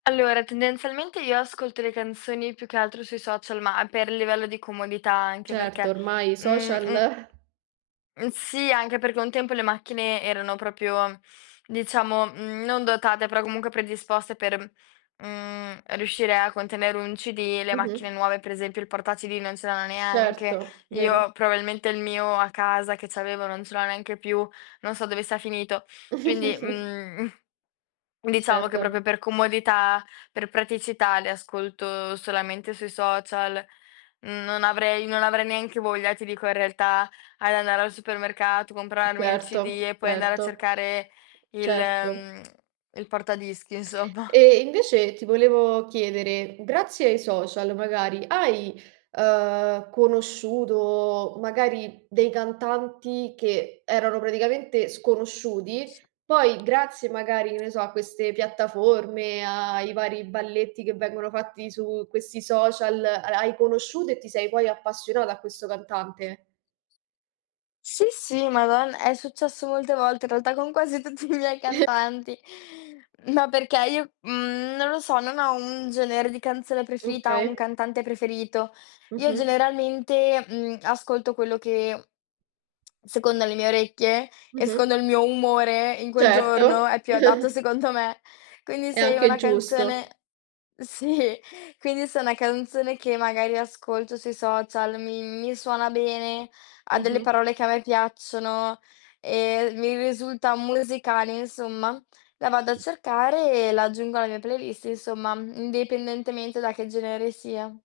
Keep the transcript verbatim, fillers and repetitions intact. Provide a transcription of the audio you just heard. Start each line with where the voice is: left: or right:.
left: Allora, tendenzialmente, io ascolto le canzoni più che altro sui social, ma per livello di comodità, anche
right: Certo
left: perché,
right: ormai i
left: mhmm
right: social.
left: mhmm, sì, anche perché un tempo le macchine erano propio diciamo, mhmm, non dotate, però comunque predisposte per, mhmm, riuscire a contenere un CD. Le macchine
right: Mh-mh.
left: nuove, per esempio, il porta CD non ce l'hanno neanche.
right: Certo, vero.
left: Io probabilmente il mio a casa che c'avevo non ce l'ho neanche più, non so dove sia finito. Quindi, mhmm, diciamo che
right: Certo.
left: propio per comodità, per praticità li ascolto solamente sui social. Mhmm, non avrei non avrei neanche voglia, ti dico, in realtà, ad andare al supermercato, comprarmi il CD
right: Certo,
left: e poi andare a
right: certo.
left: cercare il
right: Certo.
left: mhmm, il porta dischi, insomma.
right: E invece ti volevo chiedere, grazie ai social, magari, hai, ehm, conosciuto magari dei cantanti che erano praticamente sconosciuti?
left: S
right: Poi grazie magari, che ne so, a queste piattaforme, ai vari balletti che vengono fatti su questi social, ha hai conosciuto e ti sei poi appassionata a questo cantante?
left: Sì, sì, madon è successo molte volte in realtà con quasi tutti i miei cantanti. Ma perché io, mhmm, non lo so, non ho un genere di canzone preferita o un
right: Okay.
left: cantante preferito. Io,
right: Mh-mh.
left: generalmente, mhmm, ascolto quello che, secondo le mie orecchie e
right: Mh-mh.
left: secondo il mio umore, in quel giorno
right: Certo.
left: è più adatto secondo me. Quindi
right: È
left: se
right: anche
left: una canzone
right: giusto.
left: sì, quindi se una canzone che magari ascolto sui social, mi mi suona bene, ha delle
right: Mh-mh.
left: parole che a me piacciono e mi risulta musicale, insomma, la vado a cercare e la aggiungo alla mia playlist, insomma, indipendentemente da che genere sia.